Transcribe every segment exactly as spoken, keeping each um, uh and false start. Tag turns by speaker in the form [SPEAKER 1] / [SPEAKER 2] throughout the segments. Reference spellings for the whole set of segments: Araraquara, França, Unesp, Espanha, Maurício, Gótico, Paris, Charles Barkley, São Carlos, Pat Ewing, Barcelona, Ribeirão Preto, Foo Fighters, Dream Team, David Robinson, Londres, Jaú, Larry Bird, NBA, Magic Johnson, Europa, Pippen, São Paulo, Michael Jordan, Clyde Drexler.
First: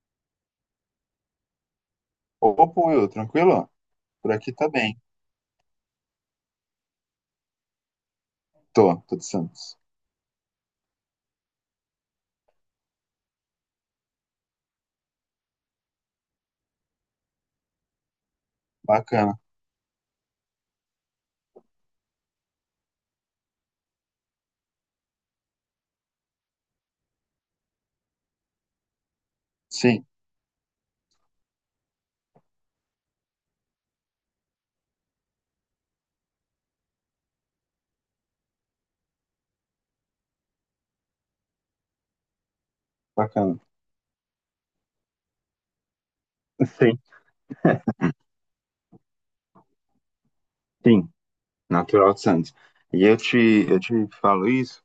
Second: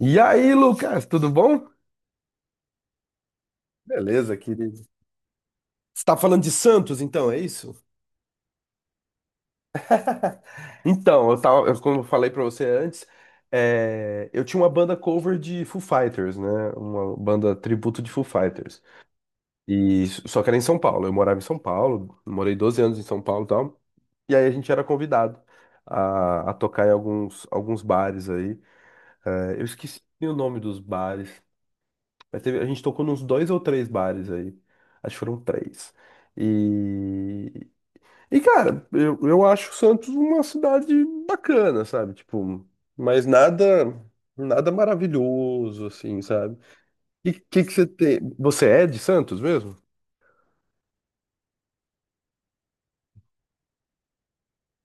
[SPEAKER 1] E aí, Lucas, tudo bom?
[SPEAKER 2] Opa, Will, tranquilo? Por
[SPEAKER 1] Beleza,
[SPEAKER 2] aqui tá
[SPEAKER 1] querido. Você
[SPEAKER 2] bem.
[SPEAKER 1] está falando de Santos, então, é isso?
[SPEAKER 2] Tô, tô de Santos.
[SPEAKER 1] Então, eu tava, eu- como eu falei pra você antes, é, eu tinha uma banda cover de Foo Fighters, né? Uma banda tributo de Foo Fighters.
[SPEAKER 2] Bacana.
[SPEAKER 1] E s- só que era em São Paulo. Eu morava em São Paulo, morei doze anos em São Paulo, e tal. E aí a gente era convidado a, a tocar em alguns alguns bares aí. É, eu esqueci
[SPEAKER 2] Sim,
[SPEAKER 1] o nome dos bares. Mas teve- a gente tocou nos dois ou três bares aí. Acho que foram três. E, e cara, eu, eu acho Santos uma cidade bacana, sabe? Tipo, mas
[SPEAKER 2] bacana.
[SPEAKER 1] nada nada maravilhoso, assim, sabe?
[SPEAKER 2] Sim,
[SPEAKER 1] E o que que você tem? Você é de Santos mesmo?
[SPEAKER 2] sim. Natural de Santos. E eu te, eu te falo isso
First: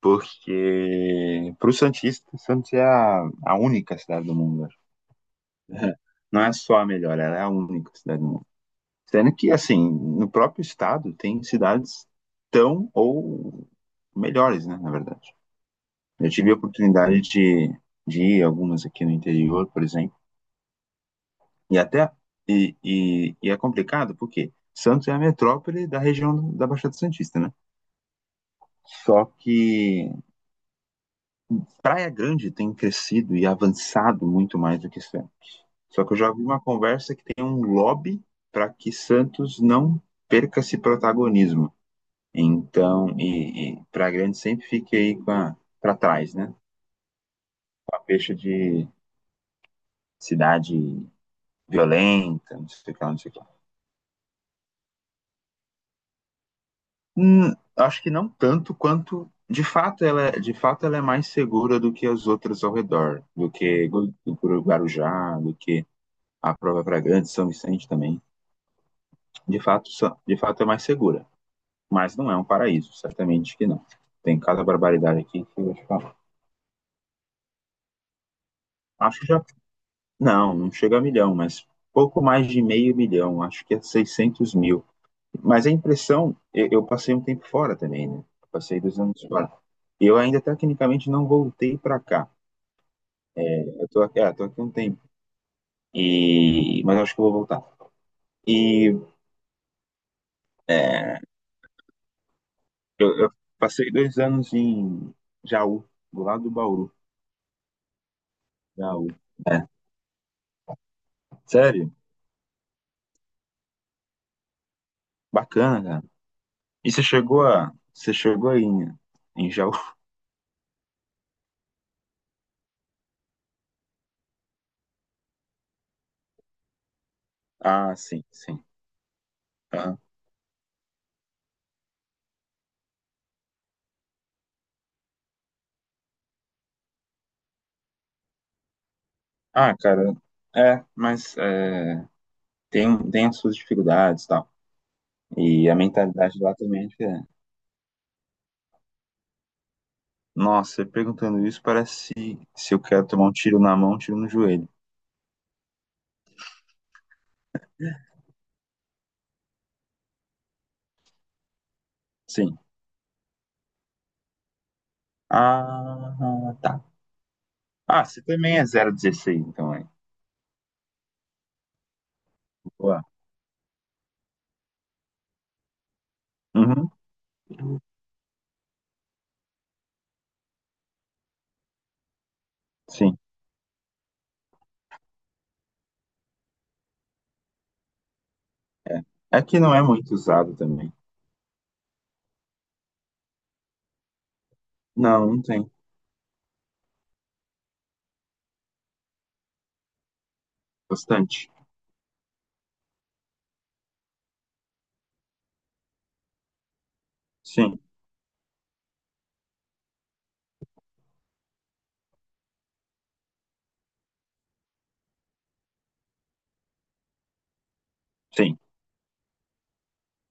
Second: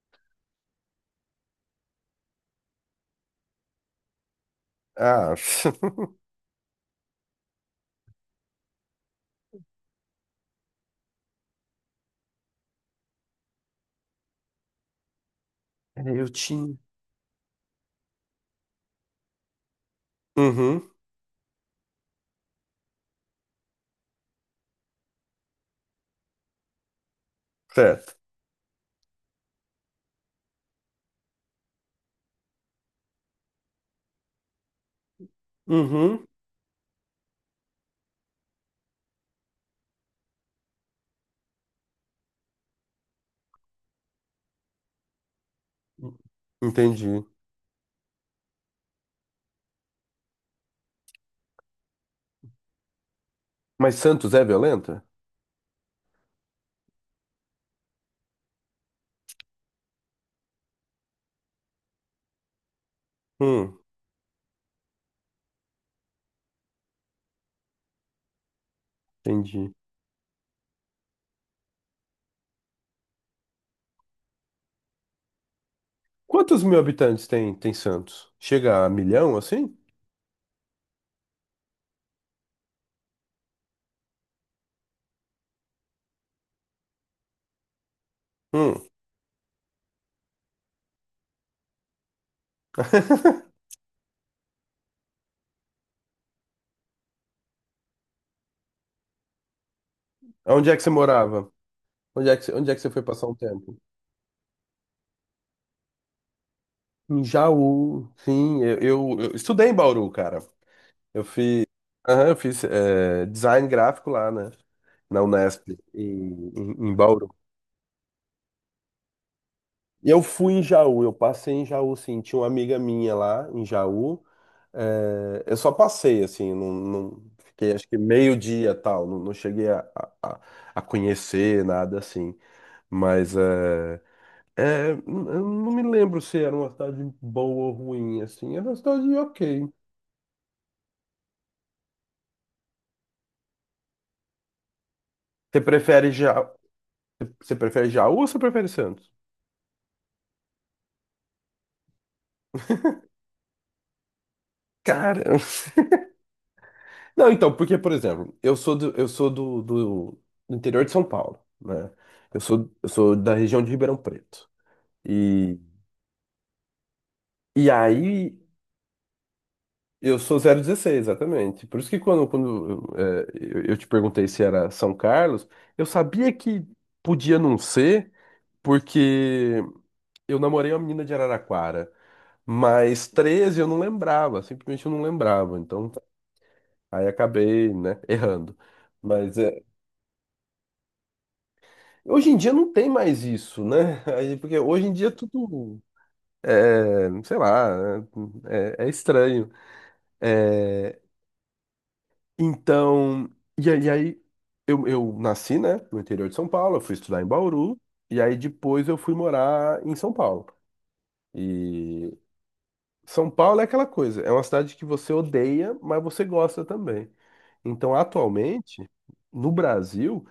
[SPEAKER 2] porque, pro Santista, Santos é a, a única cidade do mundo. Acho.
[SPEAKER 1] Ah,
[SPEAKER 2] Não é só a melhor, ela é a única cidade do mundo. Sendo que, assim, no próprio estado tem cidades tão ou melhores, né, na verdade.
[SPEAKER 1] eu
[SPEAKER 2] Eu tive a
[SPEAKER 1] tinha.
[SPEAKER 2] oportunidade de, de ir a algumas aqui no interior, por exemplo.
[SPEAKER 1] Uhum,
[SPEAKER 2] E até e, e, e é complicado porque Santos é a metrópole da região da Baixada Santista, né?
[SPEAKER 1] certo.
[SPEAKER 2] Só que Praia Grande tem crescido e avançado muito mais do que Santos. Só que eu
[SPEAKER 1] Uhum,
[SPEAKER 2] já vi uma conversa que tem um lobby para que Santos não perca esse protagonismo. Então, e, e Praia Grande sempre fica aí para trás, né?
[SPEAKER 1] entendi.
[SPEAKER 2] A peixe de cidade violenta, não sei o que lá, não sei o que lá.
[SPEAKER 1] Mas Santos é violenta?
[SPEAKER 2] Hum, acho que não tanto quanto de fato ela é, de fato ela é mais segura do que as outras ao redor, do
[SPEAKER 1] Hum,
[SPEAKER 2] que Gu- do Guarujá, do que a própria Fragante, São Vicente também. De
[SPEAKER 1] entendi.
[SPEAKER 2] fato, são- de fato é mais segura, mas não é um paraíso, certamente que não. Tem cada barbaridade aqui que eu vou te falar.
[SPEAKER 1] Quantos mil habitantes tem, tem Santos? Chega a
[SPEAKER 2] Acho que
[SPEAKER 1] milhão,
[SPEAKER 2] já
[SPEAKER 1] assim?
[SPEAKER 2] não, não chega a milhão, mas pouco mais de meio milhão, acho que é seiscentos mil. Mas a impressão, eu, eu passei um tempo fora também, né? Passei
[SPEAKER 1] Hum.
[SPEAKER 2] dois anos fora. Eu ainda tecnicamente não voltei para cá. Eu tô aqui, é, tô aqui um tempo. E... mas acho que eu vou voltar. E
[SPEAKER 1] Onde é que você
[SPEAKER 2] é,
[SPEAKER 1] morava? Onde é que, você- onde é que você foi
[SPEAKER 2] eu,
[SPEAKER 1] passar
[SPEAKER 2] eu
[SPEAKER 1] um tempo?
[SPEAKER 2] passei dois anos em Jaú, do lado do Bauru.
[SPEAKER 1] Em Jaú. Sim, eu,
[SPEAKER 2] Jaú.
[SPEAKER 1] eu- eu
[SPEAKER 2] É,
[SPEAKER 1] estudei em Bauru, cara. Eu fiz.
[SPEAKER 2] sério?
[SPEAKER 1] Aham. Eu fiz eh, design gráfico lá, né? Na Unesp,
[SPEAKER 2] Bacana, cara.
[SPEAKER 1] em, em,
[SPEAKER 2] E
[SPEAKER 1] em
[SPEAKER 2] você
[SPEAKER 1] Bauru.
[SPEAKER 2] chegou a. Você chegou aí em, em Jaú?
[SPEAKER 1] E eu fui em Jaú, eu passei em Jaú, sim. Tinha uma amiga minha lá em Jaú. Eh, eu só passei, assim, não, não fiquei acho
[SPEAKER 2] Ah,
[SPEAKER 1] que
[SPEAKER 2] sim,
[SPEAKER 1] meio
[SPEAKER 2] sim.
[SPEAKER 1] dia tal, não, não cheguei a,
[SPEAKER 2] Aham.
[SPEAKER 1] a, a a conhecer nada assim. Mas, eh, é, n- eu não me lembro se era uma cidade boa ou ruim, assim. Era uma cidade ok.
[SPEAKER 2] Ah, cara, é, mas é, tem, tem as suas dificuldades e tal.
[SPEAKER 1] Você
[SPEAKER 2] E a
[SPEAKER 1] prefere
[SPEAKER 2] mentalidade
[SPEAKER 1] já,
[SPEAKER 2] lá também é diferente.
[SPEAKER 1] você prefere Jaú ou você prefere Santos?
[SPEAKER 2] Nossa, você perguntando isso parece se, se eu quero tomar um tiro na mão, um tiro no joelho.
[SPEAKER 1] Cara, não, então, porque, por exemplo, eu sou do, eu sou do, do, do interior de São Paulo, né? Eu
[SPEAKER 2] Sim.
[SPEAKER 1] sou, eu sou da região de Ribeirão Preto. E,
[SPEAKER 2] Ah, tá.
[SPEAKER 1] e
[SPEAKER 2] Ah, você
[SPEAKER 1] aí,
[SPEAKER 2] também é zero dezesseis, então é.
[SPEAKER 1] eu sou zero dezesseis exatamente. Por isso que quando, quando
[SPEAKER 2] Boa.
[SPEAKER 1] eh, eu, eu te perguntei se era São Carlos, eu sabia que
[SPEAKER 2] Uhum,
[SPEAKER 1] podia não ser, porque eu namorei uma menina de Araraquara, mas
[SPEAKER 2] sim.
[SPEAKER 1] treze eu não lembrava, simplesmente eu não lembrava. Então, aí acabei, né, errando. Mas
[SPEAKER 2] É que
[SPEAKER 1] é,
[SPEAKER 2] não é muito usado também.
[SPEAKER 1] hoje em dia não tem mais isso, né? Aí, porque hoje em dia
[SPEAKER 2] Não, não tem.
[SPEAKER 1] tudo é, sei lá, é, é é estranho. É,
[SPEAKER 2] Bastante.
[SPEAKER 1] então, e aí, e aí eu, eu nasci, né, no interior de São Paulo, eu fui estudar em Bauru,
[SPEAKER 2] Sim,
[SPEAKER 1] e aí depois eu fui morar em São Paulo. E São Paulo é aquela coisa, é uma cidade que você odeia, mas você gosta também. Então,
[SPEAKER 2] sim.
[SPEAKER 1] atualmente, no Brasil,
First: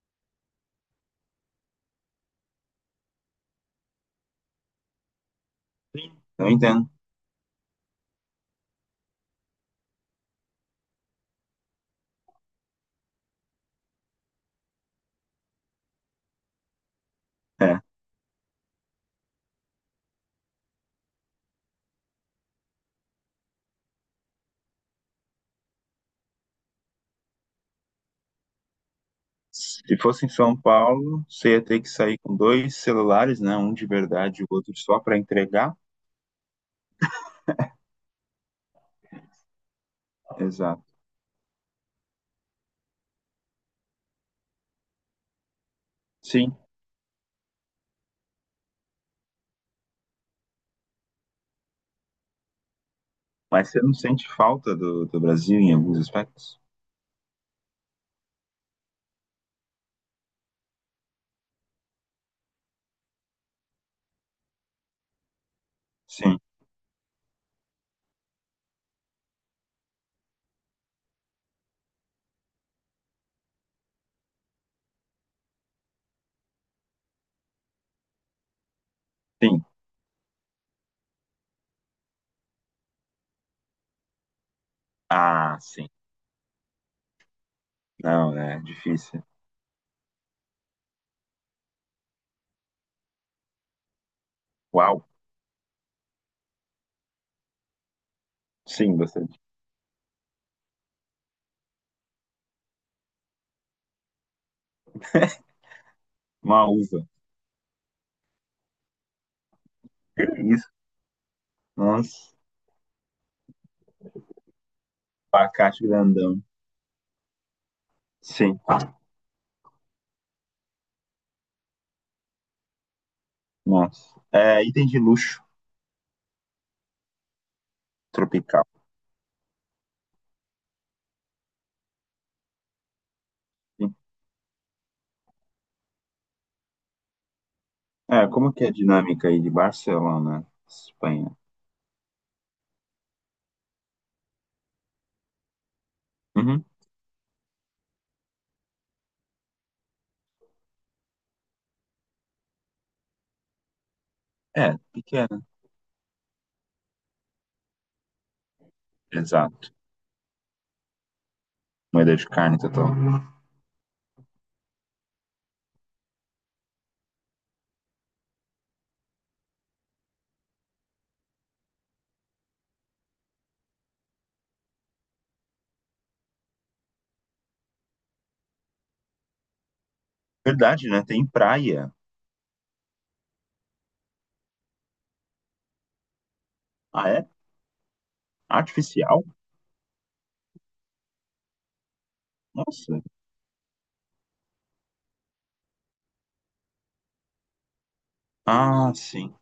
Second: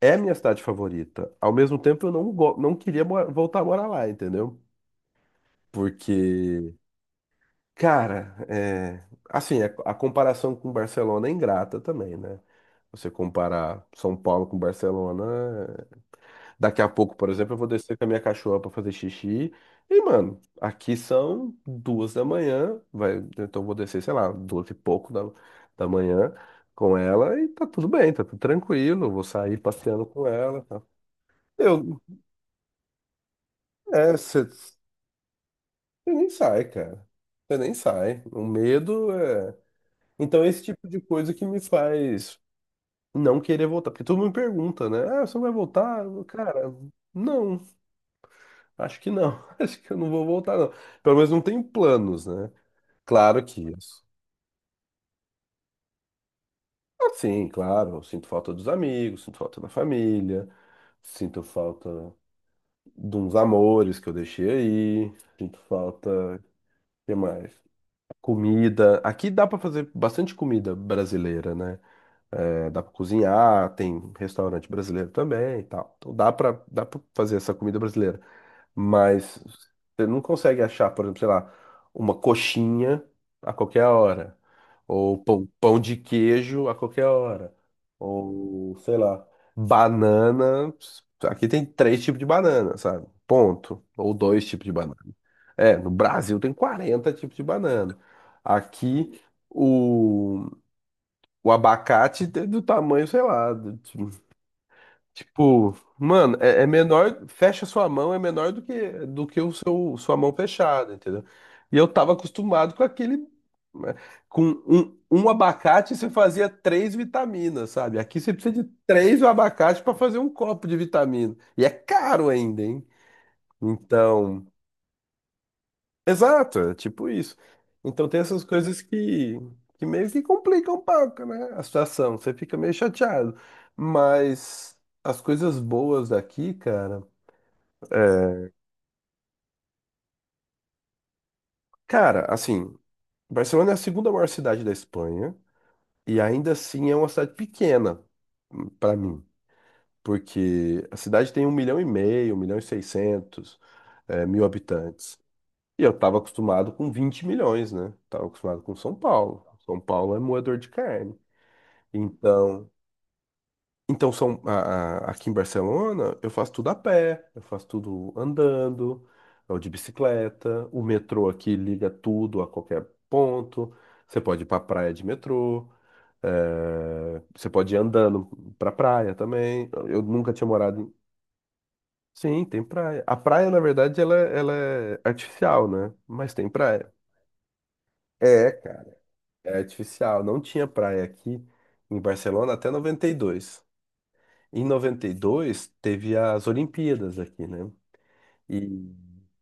[SPEAKER 1] é a minha cidade favorita. Ao mesmo tempo, eu não, go- não queria mo- voltar a morar lá, entendeu?
[SPEAKER 2] Sim. Eu
[SPEAKER 1] Porque,
[SPEAKER 2] entendo.
[SPEAKER 1] cara, é, assim, a, a comparação com Barcelona é ingrata também, né? Você comparar São Paulo com Barcelona. Daqui a pouco, por exemplo, eu vou
[SPEAKER 2] É.
[SPEAKER 1] descer com a minha cachorra pra fazer xixi. E, mano, aqui são duas da manhã. Vai, então eu vou descer, sei lá, duas e pouco da, da manhã com ela e tá tudo bem, tá tudo tranquilo. Eu vou sair
[SPEAKER 2] Se
[SPEAKER 1] passeando com
[SPEAKER 2] fosse em
[SPEAKER 1] ela.
[SPEAKER 2] São
[SPEAKER 1] Tá.
[SPEAKER 2] Paulo, você ia ter que
[SPEAKER 1] Eu,
[SPEAKER 2] sair com dois celulares, né? Um de
[SPEAKER 1] é,
[SPEAKER 2] verdade e
[SPEAKER 1] você
[SPEAKER 2] o outro só para entregar.
[SPEAKER 1] nem sai, cara. Você nem sai. O medo é. Então, esse
[SPEAKER 2] Exato.
[SPEAKER 1] tipo de coisa que me faz não querer voltar. Porque todo mundo me pergunta, né? Ah, você não vai voltar?
[SPEAKER 2] Sim.
[SPEAKER 1] Cara, não. Acho que não. Acho que eu não vou voltar, não. Pelo menos não tenho planos, né? Claro que
[SPEAKER 2] Mas você não
[SPEAKER 1] isso.
[SPEAKER 2] sente falta do, do Brasil em alguns aspectos?
[SPEAKER 1] Ah, sim, claro. Eu sinto falta dos amigos, sinto falta da família, sinto falta de uns amores que eu deixei aí, sinto falta.
[SPEAKER 2] Sim,
[SPEAKER 1] O que mais? Comida. Aqui dá pra fazer bastante comida brasileira, né? É, dá pra cozinhar, tem restaurante brasileiro também e tal. Então dá pra dá para fazer essa comida brasileira. Mas
[SPEAKER 2] sim.
[SPEAKER 1] você não consegue achar, por exemplo, sei lá, uma coxinha a qualquer hora, ou pão,
[SPEAKER 2] Ah,
[SPEAKER 1] pão
[SPEAKER 2] sim.
[SPEAKER 1] de queijo a qualquer hora,
[SPEAKER 2] Não, né? É
[SPEAKER 1] ou sei
[SPEAKER 2] difícil.
[SPEAKER 1] lá, banana. Aqui tem três tipos de banana, sabe? Ponto. Ou dois tipos de banana.
[SPEAKER 2] Uau.
[SPEAKER 1] É, no Brasil tem quarenta tipos de banana.
[SPEAKER 2] Sim,
[SPEAKER 1] Aqui
[SPEAKER 2] bastante.
[SPEAKER 1] o, o abacate é do tamanho, sei lá, tipo, mano, é, é
[SPEAKER 2] Uma uva.
[SPEAKER 1] menor, fecha sua mão é menor do que do que o seu sua
[SPEAKER 2] Que
[SPEAKER 1] mão
[SPEAKER 2] isso?
[SPEAKER 1] fechada, entendeu? E eu tava
[SPEAKER 2] Nossa.
[SPEAKER 1] acostumado com aquele né, com um, um
[SPEAKER 2] Abacate
[SPEAKER 1] abacate você
[SPEAKER 2] grandão.
[SPEAKER 1] fazia três vitaminas, sabe? Aqui você
[SPEAKER 2] Sim.
[SPEAKER 1] precisa de três abacates pra fazer um copo de vitamina. E é caro ainda, hein?
[SPEAKER 2] Nossa.
[SPEAKER 1] Então,
[SPEAKER 2] É, item de luxo
[SPEAKER 1] exato, é tipo isso. Então tem essas
[SPEAKER 2] tropical.
[SPEAKER 1] coisas que, que meio que complicam um pouco, né? A situação, você fica meio chateado.
[SPEAKER 2] Sim.
[SPEAKER 1] Mas as coisas boas daqui, cara.
[SPEAKER 2] É,
[SPEAKER 1] É,
[SPEAKER 2] como que é a dinâmica aí de Barcelona, Espanha?
[SPEAKER 1] cara, assim, Barcelona é a segunda maior cidade da Espanha e ainda
[SPEAKER 2] Uhum.
[SPEAKER 1] assim é uma cidade pequena hum, pra mim, porque a cidade tem um milhão e meio, um milhão e seiscentos eh, mil
[SPEAKER 2] É,
[SPEAKER 1] habitantes.
[SPEAKER 2] pequena.
[SPEAKER 1] E eu tava acostumado com vinte milhões, né? Tava acostumado com São Paulo.
[SPEAKER 2] Exato.
[SPEAKER 1] São Paulo é moedor de carne.
[SPEAKER 2] Moeda de carne
[SPEAKER 1] Então,
[SPEAKER 2] total.
[SPEAKER 1] então são a- a- aqui em Barcelona, eu faço tudo a pé, eu faço tudo andando, ou de bicicleta. O metrô aqui liga tudo a qualquer ponto. Você pode ir para praia de metrô, eh, você pode ir andando para praia também. Eu nunca tinha morado
[SPEAKER 2] Verdade,
[SPEAKER 1] em...
[SPEAKER 2] né? Tem praia.
[SPEAKER 1] Sim, tem praia. A praia, na verdade, ela, ela é artificial, né? Mas tem praia.
[SPEAKER 2] Ah, é?
[SPEAKER 1] É, cara,
[SPEAKER 2] Artificial?
[SPEAKER 1] é artificial. Não tinha praia aqui em Barcelona até
[SPEAKER 2] Nossa.
[SPEAKER 1] noventa e dois. Em noventa e dois teve as Olimpíadas aqui, né? E,
[SPEAKER 2] Ah, sim.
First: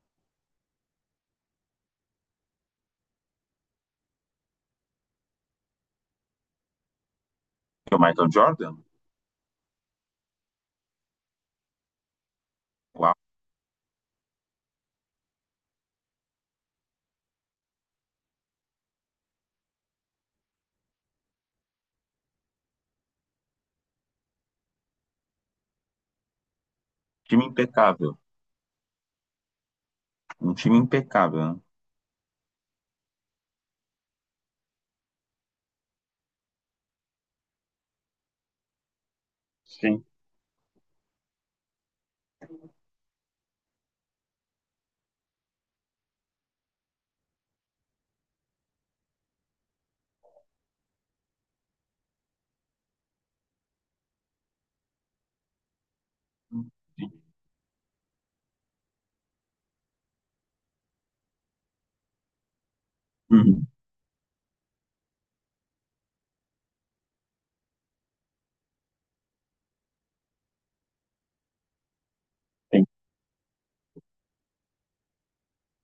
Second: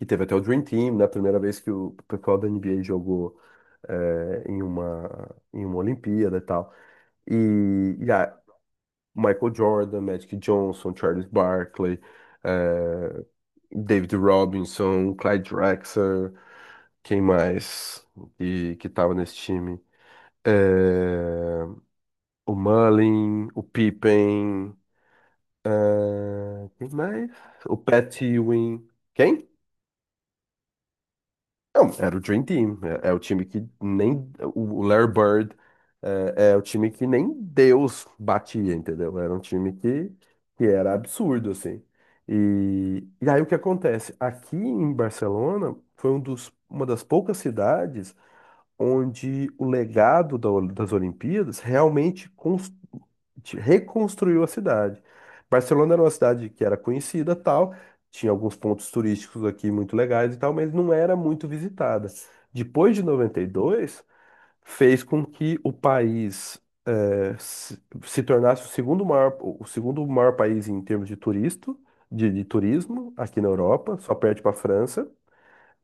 [SPEAKER 1] e teve até o Dream Team, né? A primeira vez que o pessoal da N B A jogou eh, em uma, em uma Olimpíada e tal.
[SPEAKER 2] Que
[SPEAKER 1] E,
[SPEAKER 2] é o
[SPEAKER 1] e
[SPEAKER 2] Michael
[SPEAKER 1] a
[SPEAKER 2] Jordan?
[SPEAKER 1] Michael Jordan, Magic Johnson, Charles Barkley,
[SPEAKER 2] Uau.
[SPEAKER 1] eh, David Robinson, Clyde Drexler, quem mais que, que tava nesse time? Eh, o Mullin, o Pippen. Ah, quem mais?
[SPEAKER 2] Time
[SPEAKER 1] O
[SPEAKER 2] impecável.
[SPEAKER 1] Pat Ewing. Quem?
[SPEAKER 2] Um time impecável, né?
[SPEAKER 1] Não, era o Dream Team. É, é o time que nem. O Larry Bird é, é o time que nem Deus batia, entendeu? Era um time
[SPEAKER 2] Sim.
[SPEAKER 1] que, que era absurdo, assim. E, e aí o que acontece? Aqui em Barcelona foi um dos, uma das poucas cidades onde o legado da Ol- das Olimpíadas realmente cons- te- reconstruiu a cidade. Barcelona era uma cidade que era
[SPEAKER 2] Sim.
[SPEAKER 1] conhecida, tal, tinha alguns pontos turísticos aqui muito legais e tal, mas não era muito visitada. Depois de noventa e
[SPEAKER 2] Uhum.
[SPEAKER 1] dois, fez com que o país eh, se, se tornasse o segundo maior, o segundo maior país em termos de turista, de, de
[SPEAKER 2] Sim.
[SPEAKER 1] turismo aqui na Europa, só perde para a França.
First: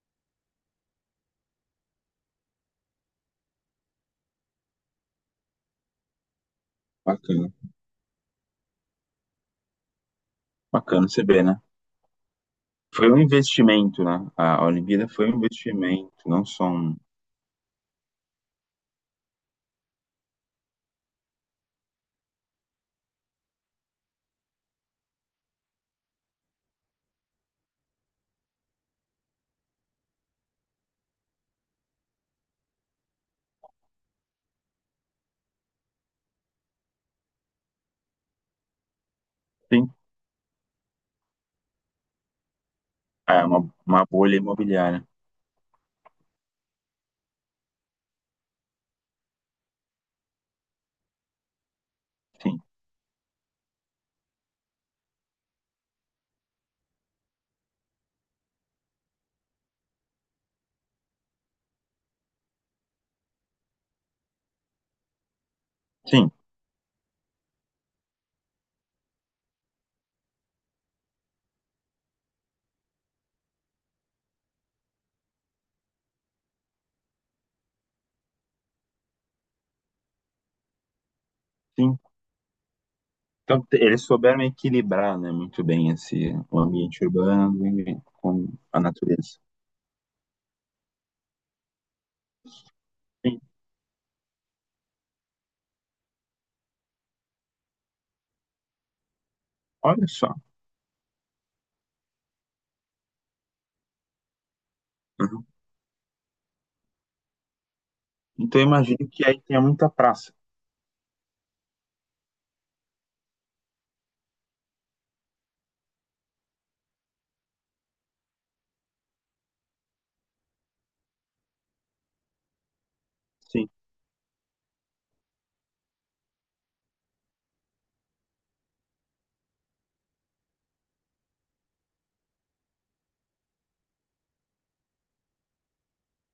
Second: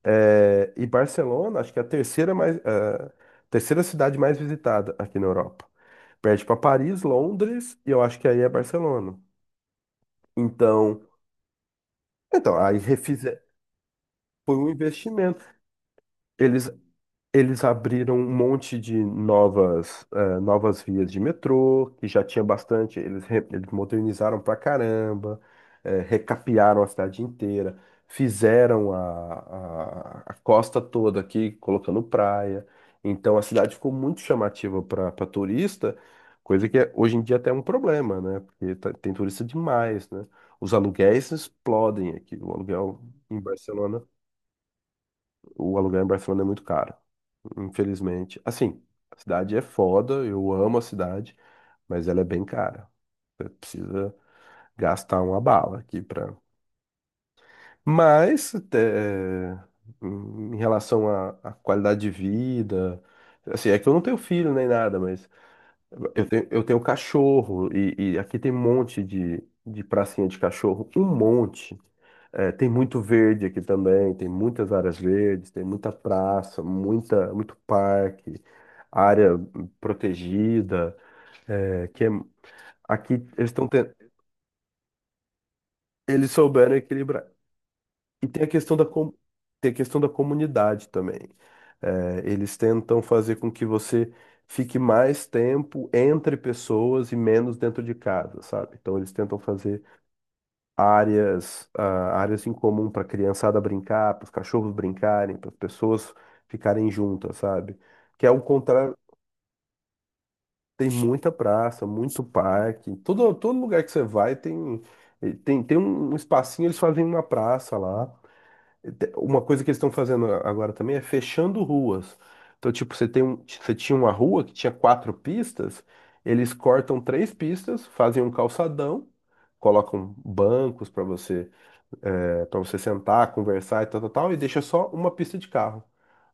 [SPEAKER 1] É, e Barcelona, acho que é a terceira mais, eh, terceira cidade mais visitada aqui na Europa. Perde para Paris,
[SPEAKER 2] Bacana.
[SPEAKER 1] Londres e eu acho que aí é Barcelona. Então,
[SPEAKER 2] Bacana você ver, né?
[SPEAKER 1] então aí
[SPEAKER 2] Foi um
[SPEAKER 1] refizer
[SPEAKER 2] investimento, né?
[SPEAKER 1] foi
[SPEAKER 2] A
[SPEAKER 1] um
[SPEAKER 2] Olimpíada foi um
[SPEAKER 1] investimento.
[SPEAKER 2] investimento, não só
[SPEAKER 1] Eles
[SPEAKER 2] um.
[SPEAKER 1] Eles abriram um monte de novas, eh, novas vias de metrô, que já tinha bastante, eles, re- eles modernizaram pra caramba, eh, recapearam a cidade inteira, fizeram a, a, a costa toda aqui, colocando praia. Então a cidade ficou muito chamativa para turista, coisa que é- hoje em dia até é um problema, né? Porque tá- tem turista
[SPEAKER 2] Sim.
[SPEAKER 1] demais, né? Os aluguéis explodem aqui, o aluguel em
[SPEAKER 2] É uma,
[SPEAKER 1] Barcelona.
[SPEAKER 2] uma bolha imobiliária.
[SPEAKER 1] O aluguel em Barcelona é muito caro, infelizmente. Assim, a cidade é foda, eu amo a cidade, mas ela é bem
[SPEAKER 2] Sim,
[SPEAKER 1] cara. Você precisa gastar uma bala aqui pra. Mas, é, em relação à à qualidade de vida, assim, é que eu não tenho filho nem nada, mas eu
[SPEAKER 2] sim,
[SPEAKER 1] tenho, eu tenho cachorro e, e aqui tem um monte de, de pracinha de cachorro, um monte. É, tem muito verde aqui também, tem muitas áreas verdes, tem muita praça, muita, muito parque, área protegida. É,
[SPEAKER 2] sim.
[SPEAKER 1] que é- aqui eles
[SPEAKER 2] Então,
[SPEAKER 1] estão
[SPEAKER 2] te-
[SPEAKER 1] tendo,
[SPEAKER 2] eles souberam equilibrar, né, muito bem
[SPEAKER 1] eles
[SPEAKER 2] esse o
[SPEAKER 1] souberam
[SPEAKER 2] ambiente
[SPEAKER 1] equilibrar.
[SPEAKER 2] urbano e
[SPEAKER 1] E tem a
[SPEAKER 2] com
[SPEAKER 1] questão
[SPEAKER 2] a
[SPEAKER 1] da, com...
[SPEAKER 2] natureza.
[SPEAKER 1] tem a questão da comunidade também. Eh, eles tentam fazer
[SPEAKER 2] Sim,
[SPEAKER 1] com que você fique mais tempo entre pessoas e menos dentro de casa, sabe? Então eles tentam fazer
[SPEAKER 2] olha só.
[SPEAKER 1] áreas, ah, áreas em comum para a criançada brincar, para os cachorros brincarem,
[SPEAKER 2] Uhum.
[SPEAKER 1] para as pessoas ficarem juntas, sabe? Que é o
[SPEAKER 2] Então, eu
[SPEAKER 1] contrário,
[SPEAKER 2] imagino que aí tenha muita praça.
[SPEAKER 1] tem muita praça, muito parque, todo, todo lugar que você vai tem, tem, tem um espacinho, eles fazem uma praça lá. te- Uma coisa que eles estão fazendo agora também é fechando ruas. Então, tipo, você tem um,
[SPEAKER 2] Sim,
[SPEAKER 1] você tinha uma rua que tinha quatro pistas, eles cortam três pistas, fazem um calçadão, colocam bancos para você, para você sentar, conversar e tal, tal, tal, e deixa só uma pista de carro.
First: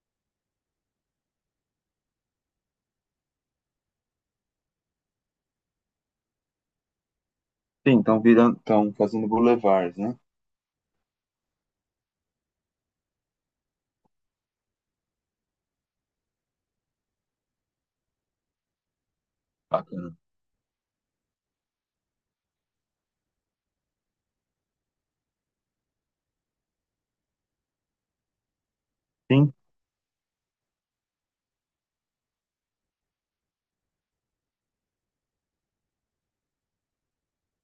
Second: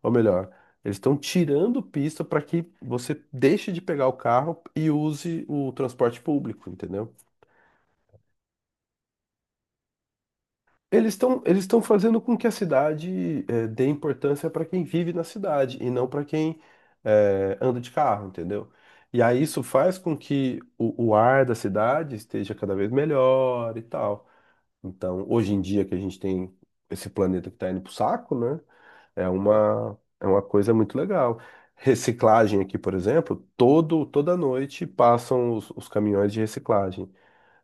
[SPEAKER 1] Ou melhor, eles estão tirando pista para que você deixe de pegar o carro e use o transporte público, entendeu?
[SPEAKER 2] sim, estão virando, estão fazendo boulevards, né?
[SPEAKER 1] Eles estão eles estão fazendo com que a cidade eh, dê importância para quem vive na cidade e não para quem eh, anda de carro, entendeu? E aí isso faz
[SPEAKER 2] Bacana.
[SPEAKER 1] com que o, o ar da cidade esteja cada vez melhor e tal. Então, hoje em dia que a gente tem esse planeta que está indo pro saco, né? É
[SPEAKER 2] Sim,
[SPEAKER 1] uma, é uma coisa muito legal. Reciclagem aqui, por exemplo, todo, toda noite passam os os caminhões de reciclagem.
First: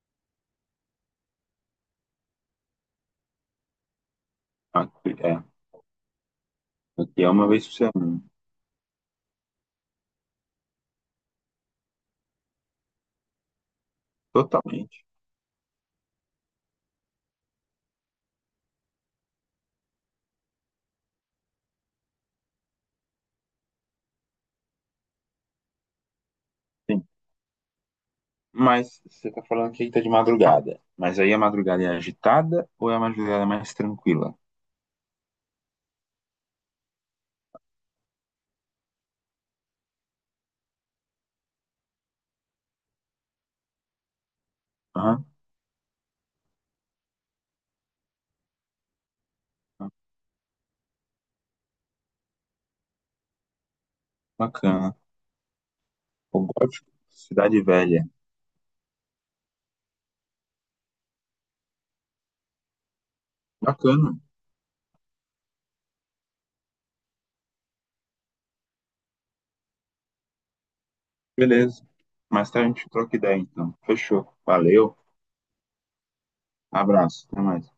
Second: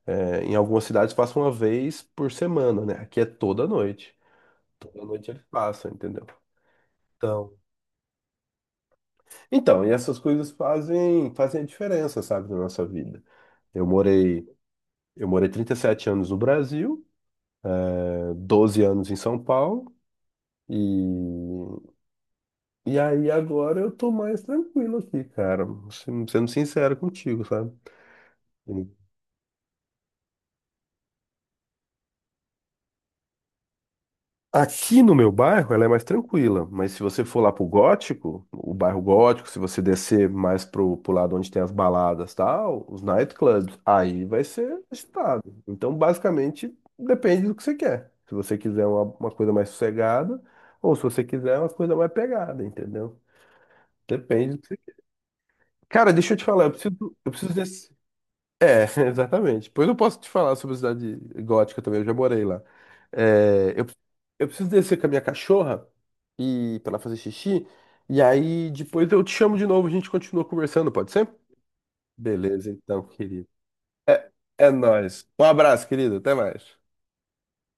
[SPEAKER 1] É, em algumas cidades passa uma vez por semana, né? Aqui é toda noite. Toda
[SPEAKER 2] aqui
[SPEAKER 1] noite eles
[SPEAKER 2] é,
[SPEAKER 1] passam, entendeu?
[SPEAKER 2] aqui é uma
[SPEAKER 1] Então,
[SPEAKER 2] vez por semana.
[SPEAKER 1] então, e essas coisas fazem, fazem a diferença, sabe, na nossa vida. Eu morei,
[SPEAKER 2] Totalmente.
[SPEAKER 1] eu morei trinta e sete anos no Brasil, eh, doze anos em São Paulo, e, e aí agora eu tô mais tranquilo aqui, cara. Sendo sendo sincero
[SPEAKER 2] Sim.
[SPEAKER 1] contigo, sabe?
[SPEAKER 2] Mas você está falando que aí está de madrugada. Mas aí a madrugada é agitada ou é a madrugada mais tranquila?
[SPEAKER 1] Aqui no meu bairro ela é mais tranquila, mas se você for lá pro Gótico, o bairro Gótico, se você descer mais pro, pro lado onde tem as baladas, e tal, os nightclubs, aí vai ser
[SPEAKER 2] Aham,
[SPEAKER 1] agitado. Então, basicamente, depende do que você quer. Se você quiser uma, uma coisa mais sossegada, ou se você quiser uma coisa mais pegada, entendeu? Depende do que você...
[SPEAKER 2] bacana.
[SPEAKER 1] Cara, deixa eu
[SPEAKER 2] O
[SPEAKER 1] te falar, eu
[SPEAKER 2] Gótico,
[SPEAKER 1] preciso, eu preciso
[SPEAKER 2] Cidade
[SPEAKER 1] desse.
[SPEAKER 2] Velha.
[SPEAKER 1] É, exatamente. Pois eu posso te falar sobre a cidade gótica também, eu já morei lá. É, eu,
[SPEAKER 2] Bacana,
[SPEAKER 1] eu preciso descer com a minha cachorra e para ela fazer xixi. E aí depois eu te chamo de novo, a gente continua conversando, pode ser?
[SPEAKER 2] beleza. Mais tarde a
[SPEAKER 1] Beleza,
[SPEAKER 2] gente
[SPEAKER 1] então,
[SPEAKER 2] troca ideia,
[SPEAKER 1] querido.
[SPEAKER 2] então.
[SPEAKER 1] É,
[SPEAKER 2] Fechou.
[SPEAKER 1] é
[SPEAKER 2] Valeu,
[SPEAKER 1] nóis. Um abraço, querido. Até mais.
[SPEAKER 2] abraço, até mais.